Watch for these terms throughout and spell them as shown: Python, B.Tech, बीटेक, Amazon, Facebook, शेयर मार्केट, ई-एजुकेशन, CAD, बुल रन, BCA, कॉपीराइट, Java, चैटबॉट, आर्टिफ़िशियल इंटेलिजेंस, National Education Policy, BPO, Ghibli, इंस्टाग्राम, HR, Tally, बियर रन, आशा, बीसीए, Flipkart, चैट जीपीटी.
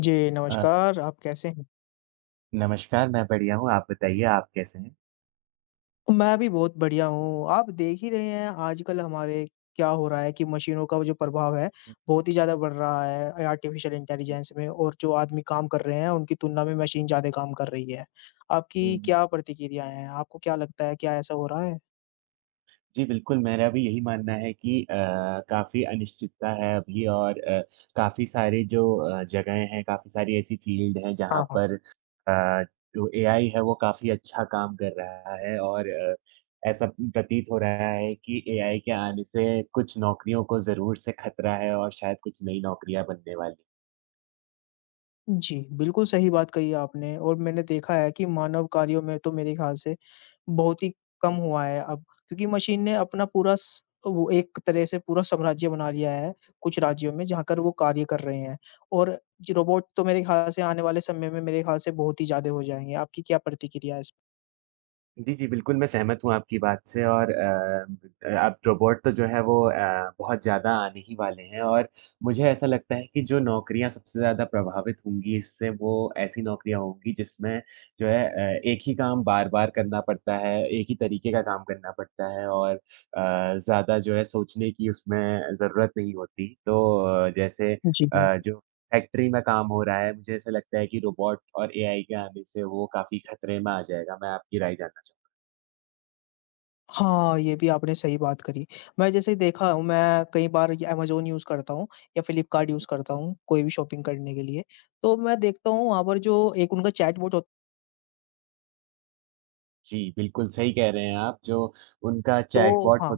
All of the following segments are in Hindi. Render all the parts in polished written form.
जी, अ, नमस्कार, आप कैसे हैं? नमस्कार, मैं बढ़िया हूँ, आप बताइए आप कैसे हैं? मैं भी बहुत बढ़िया हूँ। आप देख ही रहे हैं आजकल हमारे क्या हो रहा है कि मशीनों का वो जो प्रभाव है, हुँ, बहुत ही ज़्यादा बढ़ रहा है आर्टिफ़िशियल जी, इंटेलिजेंस में बिल्कुल। और जो आदमी काम कर रहे हैं, उनकी तुलना में मशीन ज़्यादा काम कर रही है। हुँ, आपकी हुँ। क्या प्रतिक्रियाएँ हैं? आपको क्या लगता है, क्या ऐसा हो रहा है? जी, बिल्कुल, मेरा भी यही मानना है कि काफ़ी अनिश्चितता है अभी और काफ़ी सारे जो जगहें हैं, काफ़ी सारी ऐसी फ़ील्ड हैं जहाँ हाँ, हाँ। पर जो एआई है वो काफ़ी अच्छा काम कर रहा है और ऐसा प्रतीत हो रहा है कि एआई के आने से कुछ नौकरियों को ज़रूर से खतरा है और शायद कुछ नई नौकरियाँ बनने वाली। जी, बिल्कुल सही बात कही आपने और मैंने देखा है कि मानव कार्यों में तो मेरे ख़्याल से बहुत ही कम हुआ है अब क्योंकि मशीन ने अपना पूरा स वो एक तरह से पूरा साम्राज्य बना लिया है, कुछ राज्यों में जहाँ कर वो कार्य कर रहे हैं। और ज रोबोट तो मेरे ख़्याल से आने वाले समय में मेरे ख़्याल से बहुत ही ज़्यादा हो जाएँगे। आपकी क्या प्रतिक्रिया है इस जी, जी, बिल्कुल, मैं सहमत हूँ आपकी बात से और अब रोबोट तो जो है वो बहुत ज़्यादा आने ही वाले हैं और मुझे ऐसा लगता है कि जो नौकरियाँ सबसे ज़्यादा प्रभावित होंगी इससे, वो ऐसी नौकरियाँ होंगी जिसमें जो है एक ही काम बार-बार करना पड़ता है, एक ही तरीके का काम करना पड़ता है और ज़्यादा जो है सोचने की उसमें ज़रूरत नहीं होती। तो जैसे पर? जी। जो फैक्ट्री में काम हो रहा है, मुझे ऐसा लगता है कि रोबोट और एआई के आने से वो काफ़ी खतरे में आ जाएगा। मैं आपकी राय जानना चाहूँ? हाँ, ये भी आपने सही बात करी। मैं जैसे देखा हूँ, मैं कई बार ये अमेज़न यूज़ करता हूँ या फ्लिपकार्ट यूज़ करता हूँ, कोई भी शॉपिंग करने के लिए। तो मैं देखता हूँ वहाँ पर जो एक उनका चैटबॉट हो जी, बिल्कुल सही कह रहे हैं आप जो उनका तो चैटबॉट हाँ, हो।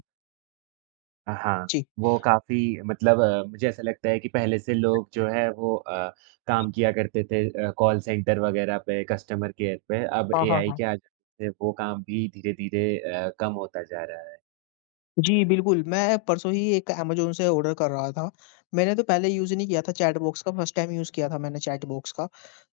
हाँ, जी। वो काफ़ी मतलब मुझे ऐसा लगता है कि पहले से लोग जो है वो काम किया करते थे कॉल सेंटर वगैरह पे, कस्टमर केयर पे, अब हाँ, हाँ, एआई हाँ। के आ जाने से वो काम भी धीरे-धीरे कम होता जा रहा है। जी, बिल्कुल, मैं परसों ही एक अमेज़न से ऑर्डर कर रहा था। मैंने तो पहले यूज़ नहीं किया था चैटबॉक्स का, फर्स्ट टाइम यूज़ किया था मैंने चैटबॉक्स का।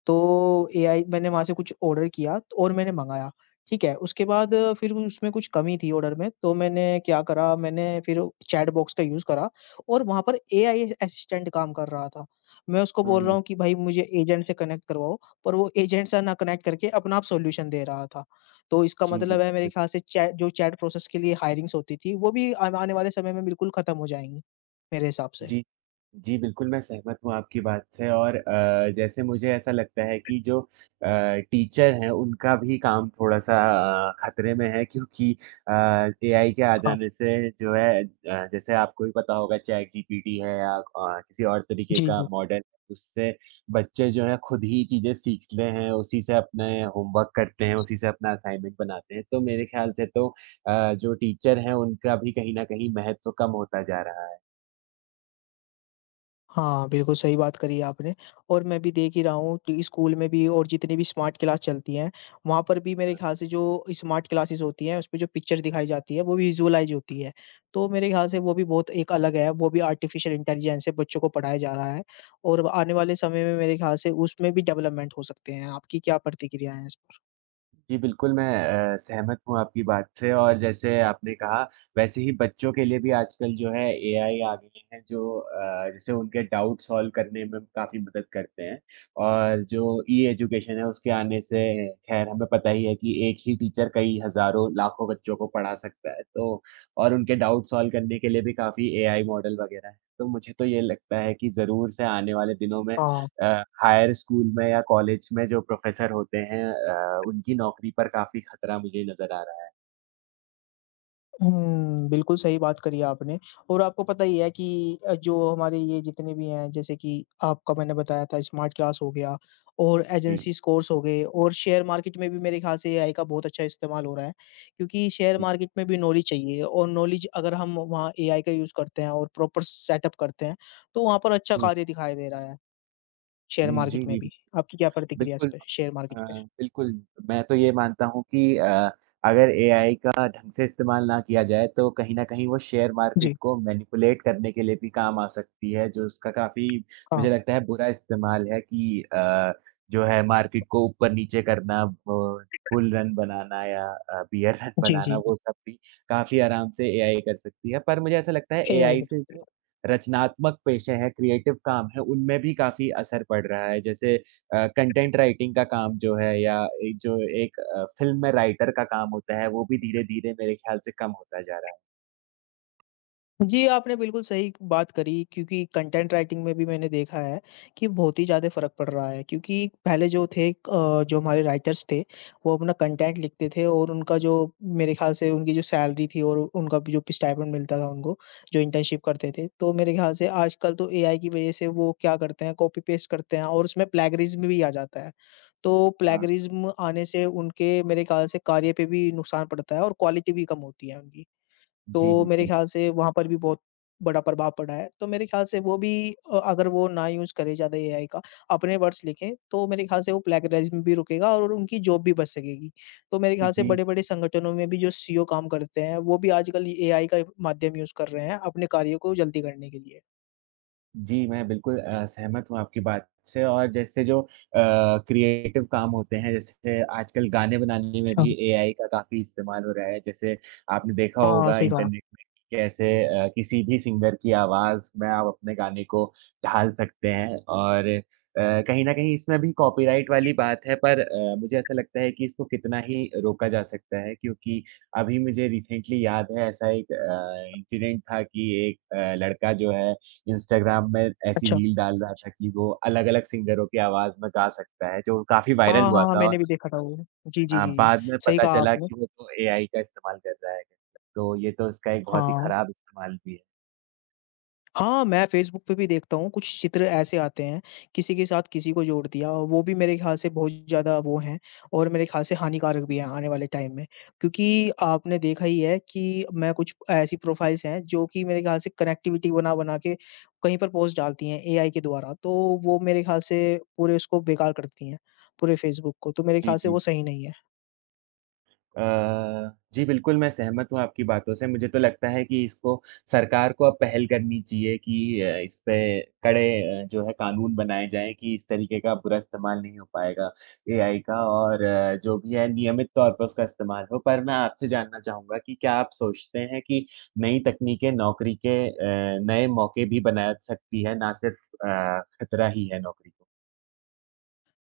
तो एआई मैंने वहाँ से कुछ ऑर्डर किया तो- और मैंने मँगाया, ठीक है? उसके बाद फिर उसमें कुछ कमी थी ऑर्डर में, तो मैंने क्या करा, मैंने फिर चैटबॉक्स का यूज़ करा और वहाँ पर एआई असिस्टेंट काम कर रहा था। मैं उसको हुँ, बोल रहा हुँ। हूँ कि, "भाई, मुझे एजेंट से कनेक्ट करवाओ," पर वो एजेंट से ना कनेक्ट करके अपना आप सॉल्यूशन दे रहा था। तो इसका जी, मतलब है मेरे बिल्कुल। ख़्याल से चैट जो चैट प्रोसेस के लिए हायरिंग्स होती थी, वो भी आने आने वाले समय में बिल्कुल ख़त्म हो जाएँगी, मेरे हिसाब से। जी। जी, बिल्कुल, मैं सहमत हूँ आपकी बात से और जैसे मुझे ऐसा लगता है कि जो टीचर हैं, उनका भी काम थोड़ा-सा खतरे में है क्योंकि अ, एआई के आ हाँ। जाने से जो है जैसे आपको भी पता होगा चैट जीपीटी है या किसी और तरीके जी, का जी। मॉडल, उससे बच्चे जो हैं खुद ही चीज़ें सीखते हैं, उसी से अपने होमवर्क करते हैं, उसी से अपना असाइनमेंट बनाते हैं। तो मेरे ख़्याल से तो जो टीचर हैं, उनका भी कहीं न कहीं महत्व कम होता जा रहा है। हाँ, बिल्कुल सही बात करी है आपने और मैं भी देख ही रहा हूँ कि स्कूल में भी और जितनी भी स्मार्ट क्लास चलती हैं, वहाँ पर भी मेरे है ख़्याल से जो स्मार्ट क्लासेस होती हैं, उसपे जो पिक्चर दिखाई जाती है, वो विजुअलाइज़ होती है। तो मेरे ख़्याल से ना? वो भी बहुत एक अलग है, वो भी आर्टिफ़िशियल इंटेलिजेंस से बच्चों को पढ़ाया जा रहा है और आने वाले समय में मेरे ख़्याल से उसमें भी डेवलपमेंट हो सकते हैं। आपकी क्या प्रतिक्रिया है इस पर? जी, बिल्कुल, मैं सहमत हूँ आपकी बात से और जैसे आपने कहा, वैसे ही बच्चों के लिए भी आजकल जो है एआई आ गए हैं जो जैसे उनके डाउट सॉल्व करने में काफ़ी मदद करते हैं और जो ई-एजुकेशन है, उसके आने से ख़ैर हमें पता ही है कि एक ही टीचर कई हज़ारों, लाखों बच्चों को पढ़ा सकता है, तो और उनके डाउट सॉल्व करने के लिए भी काफ़ी एआई मॉडल वग़ैरह हैं। तो मुझे तो ये लगता है कि ज़रूर से आने वाले दिनों में हाँ। अ, हायर स्कूल में या कॉलेज में जो प्रोफ़ेसर होते हैं उनकी नौकरी पर काफ़ी खतरा मुझे नज़र आ रहा है। हुँ, बिल्कुल सही बात करी आपने और आपको पता ही है कि जो हमारे ये जितने भी हैं जैसे कि आपका मैंने बताया था स्मार्ट क्लास हो गया और जी, एजेंसीज़ कोर्स हो गए और शेयर मार्केट में भी मेरे ख़्याल से एआई का बहुत अच्छा इस्तेमाल हो रहा है, क्योंकि शेयर हुँ, मार्केट में भी नॉलेज चाहिए और नॉलेज अगर हम वहाँ एआई का यूज़ करते हैं और प्रॉपर सेटअप करते हैं, तो वहाँ पर अच्छा हुँ, कार्य दिखाई दे रहा है, शेयर हुँ, जी, मार्केट में जी। भी। आपकी क्या प्रतिक्रिया है इस बिल्कुल पे शेयर अ, मार्केट पे? बिल्कुल, मैं तो ये मानता हूँ कि अगर एआई का ढंग से इस्तेमाल ना किया जाए, तो कहीं न कहीं वो शेयर मार्केट जी, को मैनिपुलेट करने के लिए भी काम आ सकती है, जो उसका काफ़ी हाँ। मुझे लगता है बुरा इस्तेमाल है कि जो है मार्केट को ऊपर-नीचे करना, ब बुल रन बनाना या बियर रन जी, जी, बनाना, जी। वो सब भी काफ़ी आराम से एआई कर सकती है। पर मुझे ऐसा लगता है एआई एआई का से जो रचनात्मक पेशे हैं, क्रिएटिव काम है, उनमें भी काफ़ी असर पड़ रहा है। जैसे कंटेंट राइटिंग का काम जो है या एक जो एक फ़िल्म में राइटर का काम होता है, वो भी धीरे-धीरे मेरे ख़्याल से कम होता जा रहा है। जी, आपने बिल्कुल सही बात करी क्योंकि कंटेंट राइटिंग में भी मैंने देखा है कि बहुत ही ज़्यादा फ़र्क पड़ रहा है क्योंकि पहले जो थे जो हमारे राइटर्स थे, वो अपना कंटेंट लिखते थे और उनका जो मेरे ख़्याल से उनकी जो सैलरी थी और उनका भी जो स्टाइपेंड मिलता था उनको, जो इंटर्नशिप करते थे। तो मेरे ख़्याल से आजकल तो एआई की वज़ह से वो क्या करते हैं कॉपी पेस्ट करते हैं और उसमें प्लैगियरिज़्म भी आ जाता है। तो हाँ। प्लैगियरिज़्म आने से उनके मेरे ख़्याल से कार्य पे भी नुकसान पड़ता है और क्वालिटी भी कम होती है उनकी। जी, तो मेरे बिल्कुल। ख़्याल से वहाँ पर भी बहुत बड़ा प्रभाव पड़ा है। तो मेरे ख़्याल से वो भी अगर वो ना यूज़ करे ज़्यादा एआई का, अपने वर्ड्स लिखें, तो मेरे ख़्याल से वो प्लेगैरिज़्म भी रुकेगा और उनकी जॉब भी बच सकेगी। तो मेरे ख़्याल से जी। बड़े-बड़े संगठनों में भी जो सीईओ काम करते हैं, वो भी आजकल एआई का माध्यम यूज़ कर रहे हैं अपने कार्यों को जल्दी करने के लिए। जी, मैं बिल्कुल सहमत हूँ आपकी बात से और जैसे जो क्रिएटिव काम होते हैं, जैसे आजकल गाने बनाने में अच्छा। भी एआई का काफ़ी इस्तेमाल हो रहा है। जैसे आपने देखा हाँ, होगा सही कहा। इंटरनेट में कैसे किसी भी सिंगर की आवाज़ में आप अपने गाने को ढाल सकते हैं और कहीं न कहीं इसमें भी कॉपीराइट वाली बात है पर मुझे ऐसा लगता है कि इसको कितना ही रोका जा सकता है क्योंकि अभी मुझे रिसेंटली याद है ऐसा एक इंसिडेंट था कि एक लड़का जो है इंस्टाग्राम में ऐसी अच्छा। रील डाल रहा था कि वो अलग-अलग सिंगरों की आवाज़ में गा सकता है, जो काफ़ी वायरल हाँ, हाँ, हुआ हाँ, था मैंने और भी देखा था वो। जी, जी, जी, जी। बाद में सही पता कहा चला आपने। कि वो तो एआई का इस्तेमाल कर रहा है। तो ये तो इसका एक बहुत ही हाँ। खराब इस्तेमाल भी है। हाँ, मैं फ़ेसबुक पे भी देखता हूँ, कुछ चित्र ऐसे आते हैं, किसी के साथ किसी को जोड़ दिया और वो भी मेरे ख़्याल से बहुत ज़्यादा वो हैं और मेरे ख़्याल से हानिकारक भी हैं आने वाले टाइम में। क्योंकि आपने देखा ही है कि मैं कुछ ऐसी प्रोफ़ाइल्स हैं जो कि मेरे ख़्याल से कनेक्टिविटी बना-बना के कहीं पर पोस्ट डालती हैं एआई के द्वारा, तो वो मेरे ख़्याल से पूरे उसको बेकार कर देती हैं, पूरे फ़ेसबुक को, तो मेरे जी, ख़्याल से जी। वो सही नहीं है। अ, जी, बिल्कुल, मैं सहमत हूँ आपकी बातों से। मुझे तो लगता है कि इसको सरकार को अब पहल करनी चाहिए कि इस पे कड़े जो है कानून बनाए जाएँ कि इस तरीके का बुरा इस्तेमाल नहीं हो पाएगा एआई का और जो भी है नियमित तौर पर उसका इस्तेमाल हो। पर मैं आपसे जानना चाहूँगा कि क्या आप सोचते हैं कि नई तकनीकें नौकरी के नए मौके भी बना सकती है, ना सिर्फ़ खतरा ही है नौकरी को?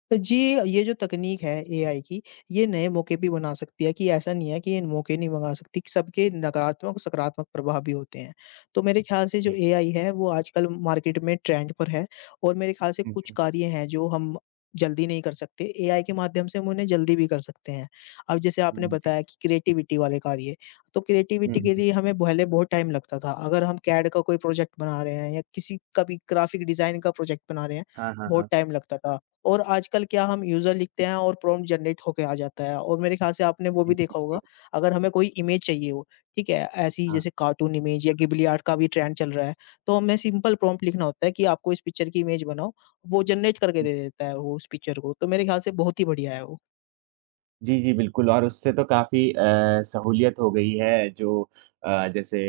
तो जी, ये जो तकनीक है एआई की, ये नए मौके भी बना सकती है कि ऐसा नहीं है कि ये मौके नहीं बना सकती कि सबके नकारात्मक और सकारात्मक प्रभाव भी होते हैं। तो मेरे ख़्याल से जो जी। एआई है वो आजकल मार्केट में ट्रेंड पर है और मेरे ख़्याल से हुँ, कुछ हुँ। कार्य हैं जो हम जल्दी नहीं कर सकते, एआई के माध्यम से हम उन्हें जल्दी भी कर सकते हैं। अब जैसे आपने हुँ, जी। बताया कि क्रिएटिविटी वाले कार्य, तो हुँ, क्रिएटिविटी के हुँ। लिए हमें पहले बहुत टाइम लगता था। अगर हम कैड का कोई प्रोजेक्ट बना रहे हैं या किसी का भी ग्राफ़िक डिज़ाइन का प्रोजेक्ट बना रहे हैं, हाँ, हाँ, बहुत हाँ। टाइम लगता था। और आजकल क्या हम यूज़र लिखते हैं और प्रॉम्प्ट जनरेट होके आ जाता है और मेरे ख़्याल से आपने वो भी जी, देखा होगा, बिल्कुल। अगर हमें कोई इमेज चाहिए हो, ठीक है? ऐसी हाँ। जैसे कार्टून इमेज या गिबली आर्ट का भी ट्रेंड चल रहा है, तो हमें सिंपल प्रॉम्प्ट लिखना होता है कि आपको इस पिक्चर की इमेज बनाओ, वो जनरेट करके दे देता है वो उस पिक्चर को, तो मेरे ख़्याल से बहुत ही बढ़िया है वो। जी, जी, बिल्कुल और उससे तो काफ़ी सहूलियत हो गई है जो जैसे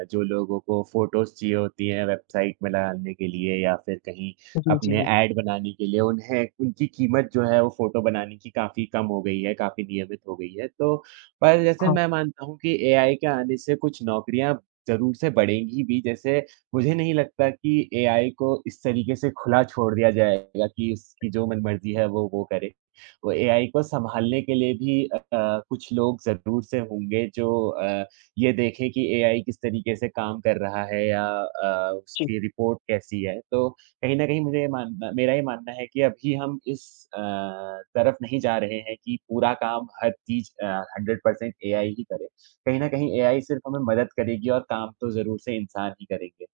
जो लोगों को फ़ोटोज़ चाहिए होती हैं वेबसाइट में डालने के लिए या फिर कहीं जी, जी, अपने जी। ऐड बनाने के लिए, उन्हें उनकी कीमत जो है वो फ़ोटो बनाने की काफ़ी कम हो गई है, काफ़ी नियमित हो गई है। तो पर जैसे हाँ, मैं मानता हूँ कि एआई के आने से कुछ नौकरियाँ ज़रूर से बढ़ेंगी भी, जैसे मुझे नहीं लगता कि एआई को इस तरीके से खुला छोड़ दिया जाएगा कि उसकी जो मनमर्ज़ी है वो करे। वो एआई को संभालने के लिए भी कुछ लोग ज़रूर से होंगे जो ये देखें कि एआई किस तरीके से काम कर रहा है या जी। उसकी रिपोर्ट कैसी है। तो कहीं न कहीं मुझे ये मानना मेरा ये मानना है कि अभी हम इस अ, तरफ नहीं जा रहे हैं कि पूरा काम हर चीज़ 100% एआई ही करे। कहीं न कहीं एआई सिर्फ हमें मदद करेगी और काम तो ज़रूर से इंसान ही करेंगे।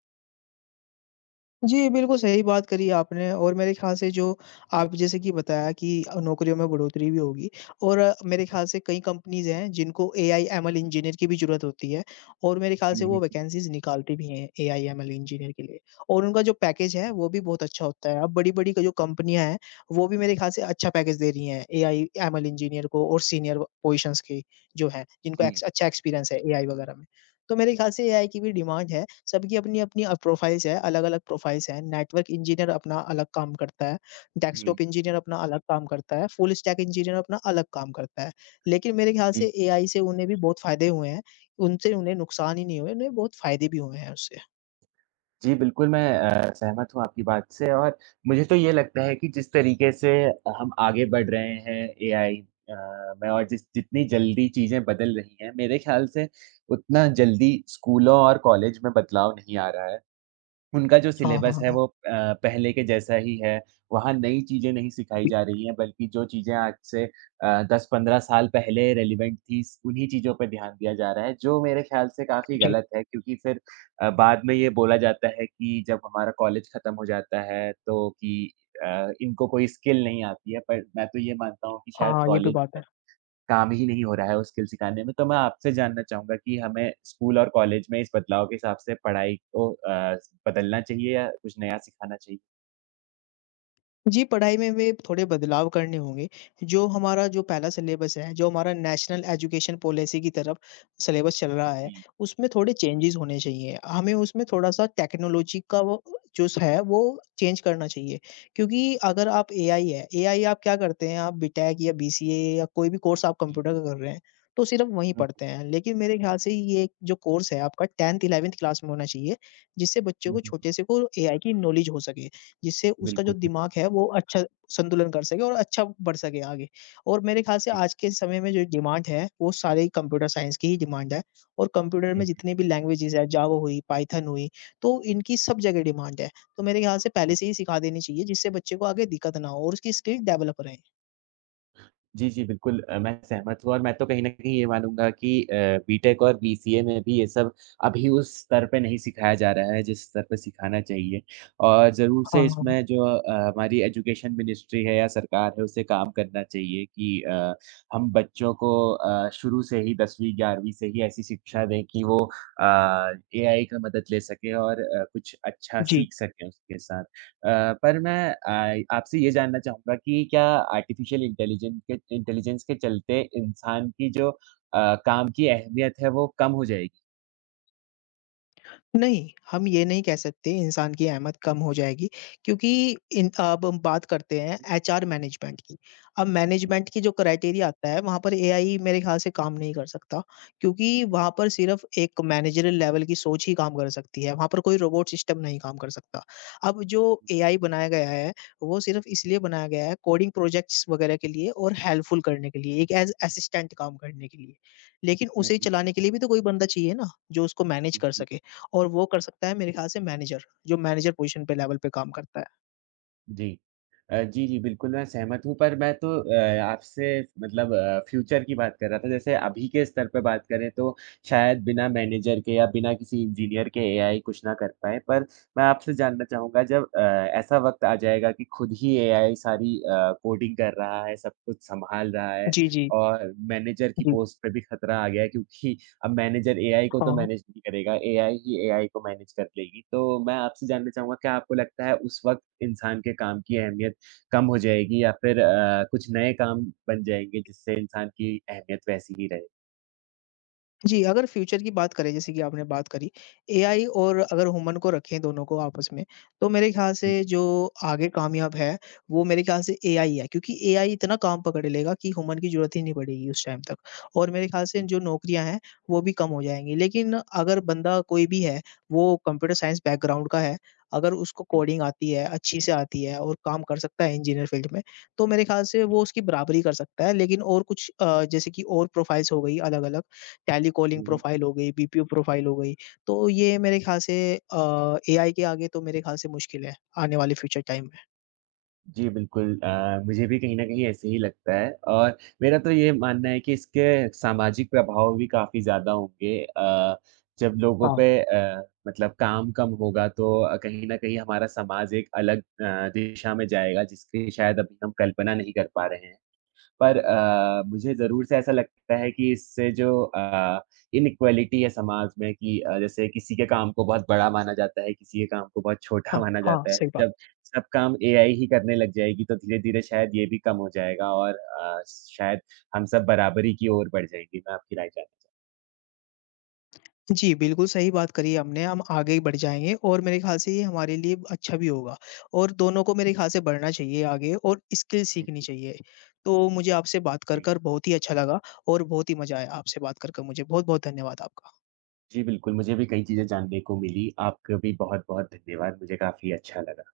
जी, बिल्कुल सही बात करी आपने और मेरे ख़्याल से जो आप जैसे कि बताया कि नौकरियों में बढ़ोतरी भी होगी और मेरे ख़्याल से कई कंपनीज़ हैं जिनको एआई एमएल इंजीनियर की भी ज़रूरत होती है और मेरे ख़्याल से हुँ, वो हुँ। वैकेंसीज़ निकालती भी हैं एआई एमएल इंजीनियर के लिए और उनका जो पैकेज है वो भी बहुत अच्छा होता है। अब बड़ी-बड़ी क जो कंपनियाँ हैं वो भी मेरे ख़्याल से अच्छा पैकेज दे रही हैं एआई एमएल इंजीनियर को और सीनियर पोज़ीशंस के जो हैं जिनको एक्स जी, अच्छा एक्सपीरियंस है एआई वग़ैरह में। तो मेरे ख्याल से एआई की भी डिमांड है। सबकी अपनी-अपनी प्रोफ़ाइल्स है, अलग-अलग प्रोफ़ाइल्स हैं। नेटवर्क इंजीनियर अपना अलग काम करता है, जी। डेस्कटॉप इंजीनियर अपना अलग काम करता है, फुल स्टैक इंजीनियर अपना अलग काम करता है। लेकिन मेरे ख्याल जी। से एआई से उन्हें भी बहुत फ़ायदे हुए हैं। उनसे उन्हें नुकसान ही नहीं हुए, उन्हें बहुत फ़ायदे भी हुए हैं उससे। जी, बिल्कुल, मैं सहमत हूँ आपकी बात से और मुझे तो ये लगता है कि जिस तरीके से हम आगे बढ़ रहे हैं एआई में और जिस जितनी जल्दी चीज़ें बदल रही हैं, मेरे ख़्याल से उतना जल्दी स्कूलों और कॉलेज में बदलाव नहीं आ रहा है। उनका जो हाँ, सिलेबस हाँ, है हाँ। वो पहले के जैसा ही है। वहाँ नई चीज़ें नहीं सिखाई जी, जा रही हैं, बल्कि जो चीज़ें आज से 10-15 साल पहले रेलेवेंट थी, उन्हीं चीज़ों पे ध्यान दिया जा रहा है, जो मेरे ख़्याल से काफ़ी जी। गलत है क्योंकि फिर बाद में ये बोला जाता है कि जब हमारा कॉलेज ख़त्म हो जाता है तो कि इनको कोई स्किल नहीं आती है, पर मैं तो ये मानता हूँ कि हाँ, शायद हाँ, ये भी कॉलेज बात है। काम ही नहीं हो रहा है वो स्किल सिखाने में, तो मैं आपसे जानना चाहूँगा कि हमें स्कूल और कॉलेज में इस बदलाव के हिसाब से पढ़ाई को बदलना चाहिए या कुछ नया सिखाना चाहिए? जी, पढ़ाई में वे थोड़े बदलाव करने होंगे। जो हमारा जो पहला सिलेबस है, जो हमारा नेशनल एजुकेशन पॉलिसी की तरफ सिलेबस चल रहा है, जी। उसमें थोड़े चेंजेज़ होने चाहिए। हमें उसमें थोड़ा-सा हुँ, हुँ। टेक्नोलॉजी का वो जो है वो चेंज करना चाहिए। क्योंकि अगर आप एआई है, एआई आप क्या करते हैं, आप बीटेक या बीसीए या कोई भी कोर्स आप कंप्यूटर हुँ, का कर रहे हैं, तो सिर्फ़ वहीं हुँ, पढ़ते हैं। लेकिन मेरे ख़्याल से ये जो कोर्स है आपका 10th 11th क्लास में होना चाहिए, जिससे बच्चों हुँ, को हुँ, छोटे हुँ। से को एआई की नॉलेज हो सके। जिससे उसका जो बिल्कुल, बिल्कुल। दिमाग है वो अच्छा संतुलन कर सके और अच्छा बढ़ सके आगे। और मेरे ख़्याल से जी। आज के समय में जो डिमांड है वो सारे कंप्यूटर साइंस की ही डिमांड है और कंप्यूटर में हुँ, जितनी हुँ। भी लैंग्वेजेज़ है जावा हुई, पाइथन हुई तो इनकी सब जगह डिमांड है। तो मेरे ख़्याल से पहले से ही सिखा देनी चाहिए जिससे बच्चे को आगे दिक्कत ना हो और उसकी स्किल डेवलप रहे। जी, जी, बिल्कुल मैं सहमत हूँ और मैं तो कहीं न कहीं ये मानूँगा कि बीटेक और बीसीए में भी ये सब अभी उस स्तर पे नहीं सिखाया जा रहा है, जिस स्तर पे सिखाना चाहिए। और ज़रूर से हाँ, इसमें जो हमारी एजुकेशन मिनिस्ट्री है या सरकार है, उसे काम करना चाहिए कि हम बच्चों को शुरू से ही 10वीं 11वीं से ही ऐसी शिक्षा दें कि वो अ, एआई का मदद ले सकें और कुछ अच्छा जी। सीख सकें उसके साथ। अ, पर मैं आपसे ये जानना चाहूँगा कि क्या आर्टिफ़िशियल इंटेलिजेंट के इंटेलिजेंस के चलते इंसान की जो काम की अहमियत है, वो कम हो जाएगी? नहीं, हम ये नहीं कह सकते इंसान की अहमियत कम हो जाएगी क्योंकि इन अब हम बात करते हैं एचआर मैनेजमेंट की। अब मैनेजमेंट की जो क्राइटेरिया आता है वहाँ पर एआई मेरे ख़्याल से काम नहीं कर सकता क्योंकि हुँ, वहाँ पर सिर्फ़ एक मैनेजरियल लेवल की सोच ही काम कर सकती है, वहाँ पर कोई रोबोट सिस्टम नहीं काम कर सकता। अब जो एआई बनाया गया है, वो सिर्फ़ इसलिए बनाया गया है कोडिंग प्रोजेक्ट्स वग़ैरह के लिए और हेल्पफुल करने के लिए, एक एज़ असिस्टेंट काम करने के लिए। लेकिन हुँ, उसे हुँ, चलाने के लिए भी तो कोई बंदा चाहिए ना, जो उसको मैनेज हुँ, कर जी। सके। और वो कर सकता है मेरे ख़्याल से मैनेजर, जो मैनेजर पोज़ीशन पे लेवल पे काम करता है। जी। जी, जी, बिल्कुल मैं सहमत हूँ पर मैं तो आपसे मतलब फ्यूचर की बात कर रहा था। जैसे अभी के स्तर पे बात करें तो शायद बिना मैनेजर के या बिना किसी इंजीनियर के एआई कुछ ना कर पाए। पर मैं आपसे जानना चाहूँगा जब ऐसा वक़्त आ जाएगा कि खुद ही एआई सारी कोडिंग कर रहा है, सब कुछ सँभाल रहा है जी, जी। और मैनेजर की जी, पोस्ट पे भी खतरा आ गया है क्योंकि अब मैनेजर एआई को तो हाँ। मैनेज नहीं करेगा, एआई ही एआई को मैनेज कर लेगी। तो मैं आपसे जानना चाहूँगा क्या आपको लगता है उस वक़्त इंसान के काम की अहमियत कम हो जाएगी या फिर कुछ नए काम बन जाएँगे जिससे इंसान की अहमियत वैसी ही रहे। जी, अगर फ्यूचर की बात करें जैसे कि आपने बात करी, एआई और अगर ह्यूमन को रखें दोनों को आपस में, तो मेरे ख़्याल से हुँ, जो आगे कामयाब है, वो मेरे ख़्याल से एआई है क्योंकि एआई इतना काम पकड़ लेगा कि ह्यूमन की ज़रूरत ही नहीं पड़ेगी उस टाइम तक और मेरे ख़्याल से हुँ, जो नौकरियाँ हैं, वो भी कम हो जाएँगी। लेकिन अगर बंदा कोई भी है, वो कंप्यूटर साइंस बैकग्राउंड का है, अगर उसको हुँ, कोडिंग आती है, अच्छी से आती है और काम कर सकता है इंजीनियर फ़ील्ड में, तो मेरे ख़्याल से वो उसकी बराबरी कर सकता है। लेकिन और कुछ जैसे कि और प्रोफ़ाइल्स हो गई अलग-अलग, टैली कॉलिंग हुँ, हुँ। प्रोफ़ाइल हो गई, बीपीओ प्रोफ़ाइल हो गई। तो ये मेरे ख़्याल से एआई के आगे तो मेरे ख़्याल से मुश्किल है, आने वाले फ्यूचर टाइम में। जी, बिल्कुल मुझे भी कहीं न कहीं ऐसे ही लगता है और मेरा तो ये मानना है कि इसके सामाजिक प्रभाव भी काफ़ी ज़्यादा होंगे। जब लोगों हाँ, पे मतलब काम कम होगा तो कहीं न कहीं हमारा समाज एक अलग दिशा में जाएगा जिसकी शायद अभी हम कल्पना नहीं कर पा रहे हैं। पर मुझे ज़रूर से ऐसा लगता है कि इससे जो इनइक्वालिटी है समाज में कि जैसे किसी के काम को बहुत बड़ा माना जाता है, किसी के काम को बहुत छोटा हाँ, माना हाँ, जाता है। सही बात। जब सब काम एआई ही करने लग जाएगी, तो धीरे-धीरे शायद ये भी कम हो जाएगा और शायद हम सब बराबरी की ओर बढ़ जाएँगे। मैं आपकी राय जानना चाहता जी, बिल्कुल सही बात करी है हमने, हम आगे ही बढ़ जाएँगे और मेरे ख़्याल से ये हमारे लिए अच्छा भी होगा और दोनों को मेरे ख़्याल से बढ़ना चाहिए आगे और स्किल सीखनी हूँ। चाहिए। तो मुझे आपसे बात कर, जी। कर बहुत ही अच्छा लगा और बहुत ही मज़ा आया आपसे बात कर मुझे। बहुत-बहुत धन्यवाद आपका। जी, बिल्कुल, मुझे भी कई चीज़ें जानने को मिली। आपका भी बहुत-बहुत धन्यवाद, मुझे काफ़ी अच्छा लगा।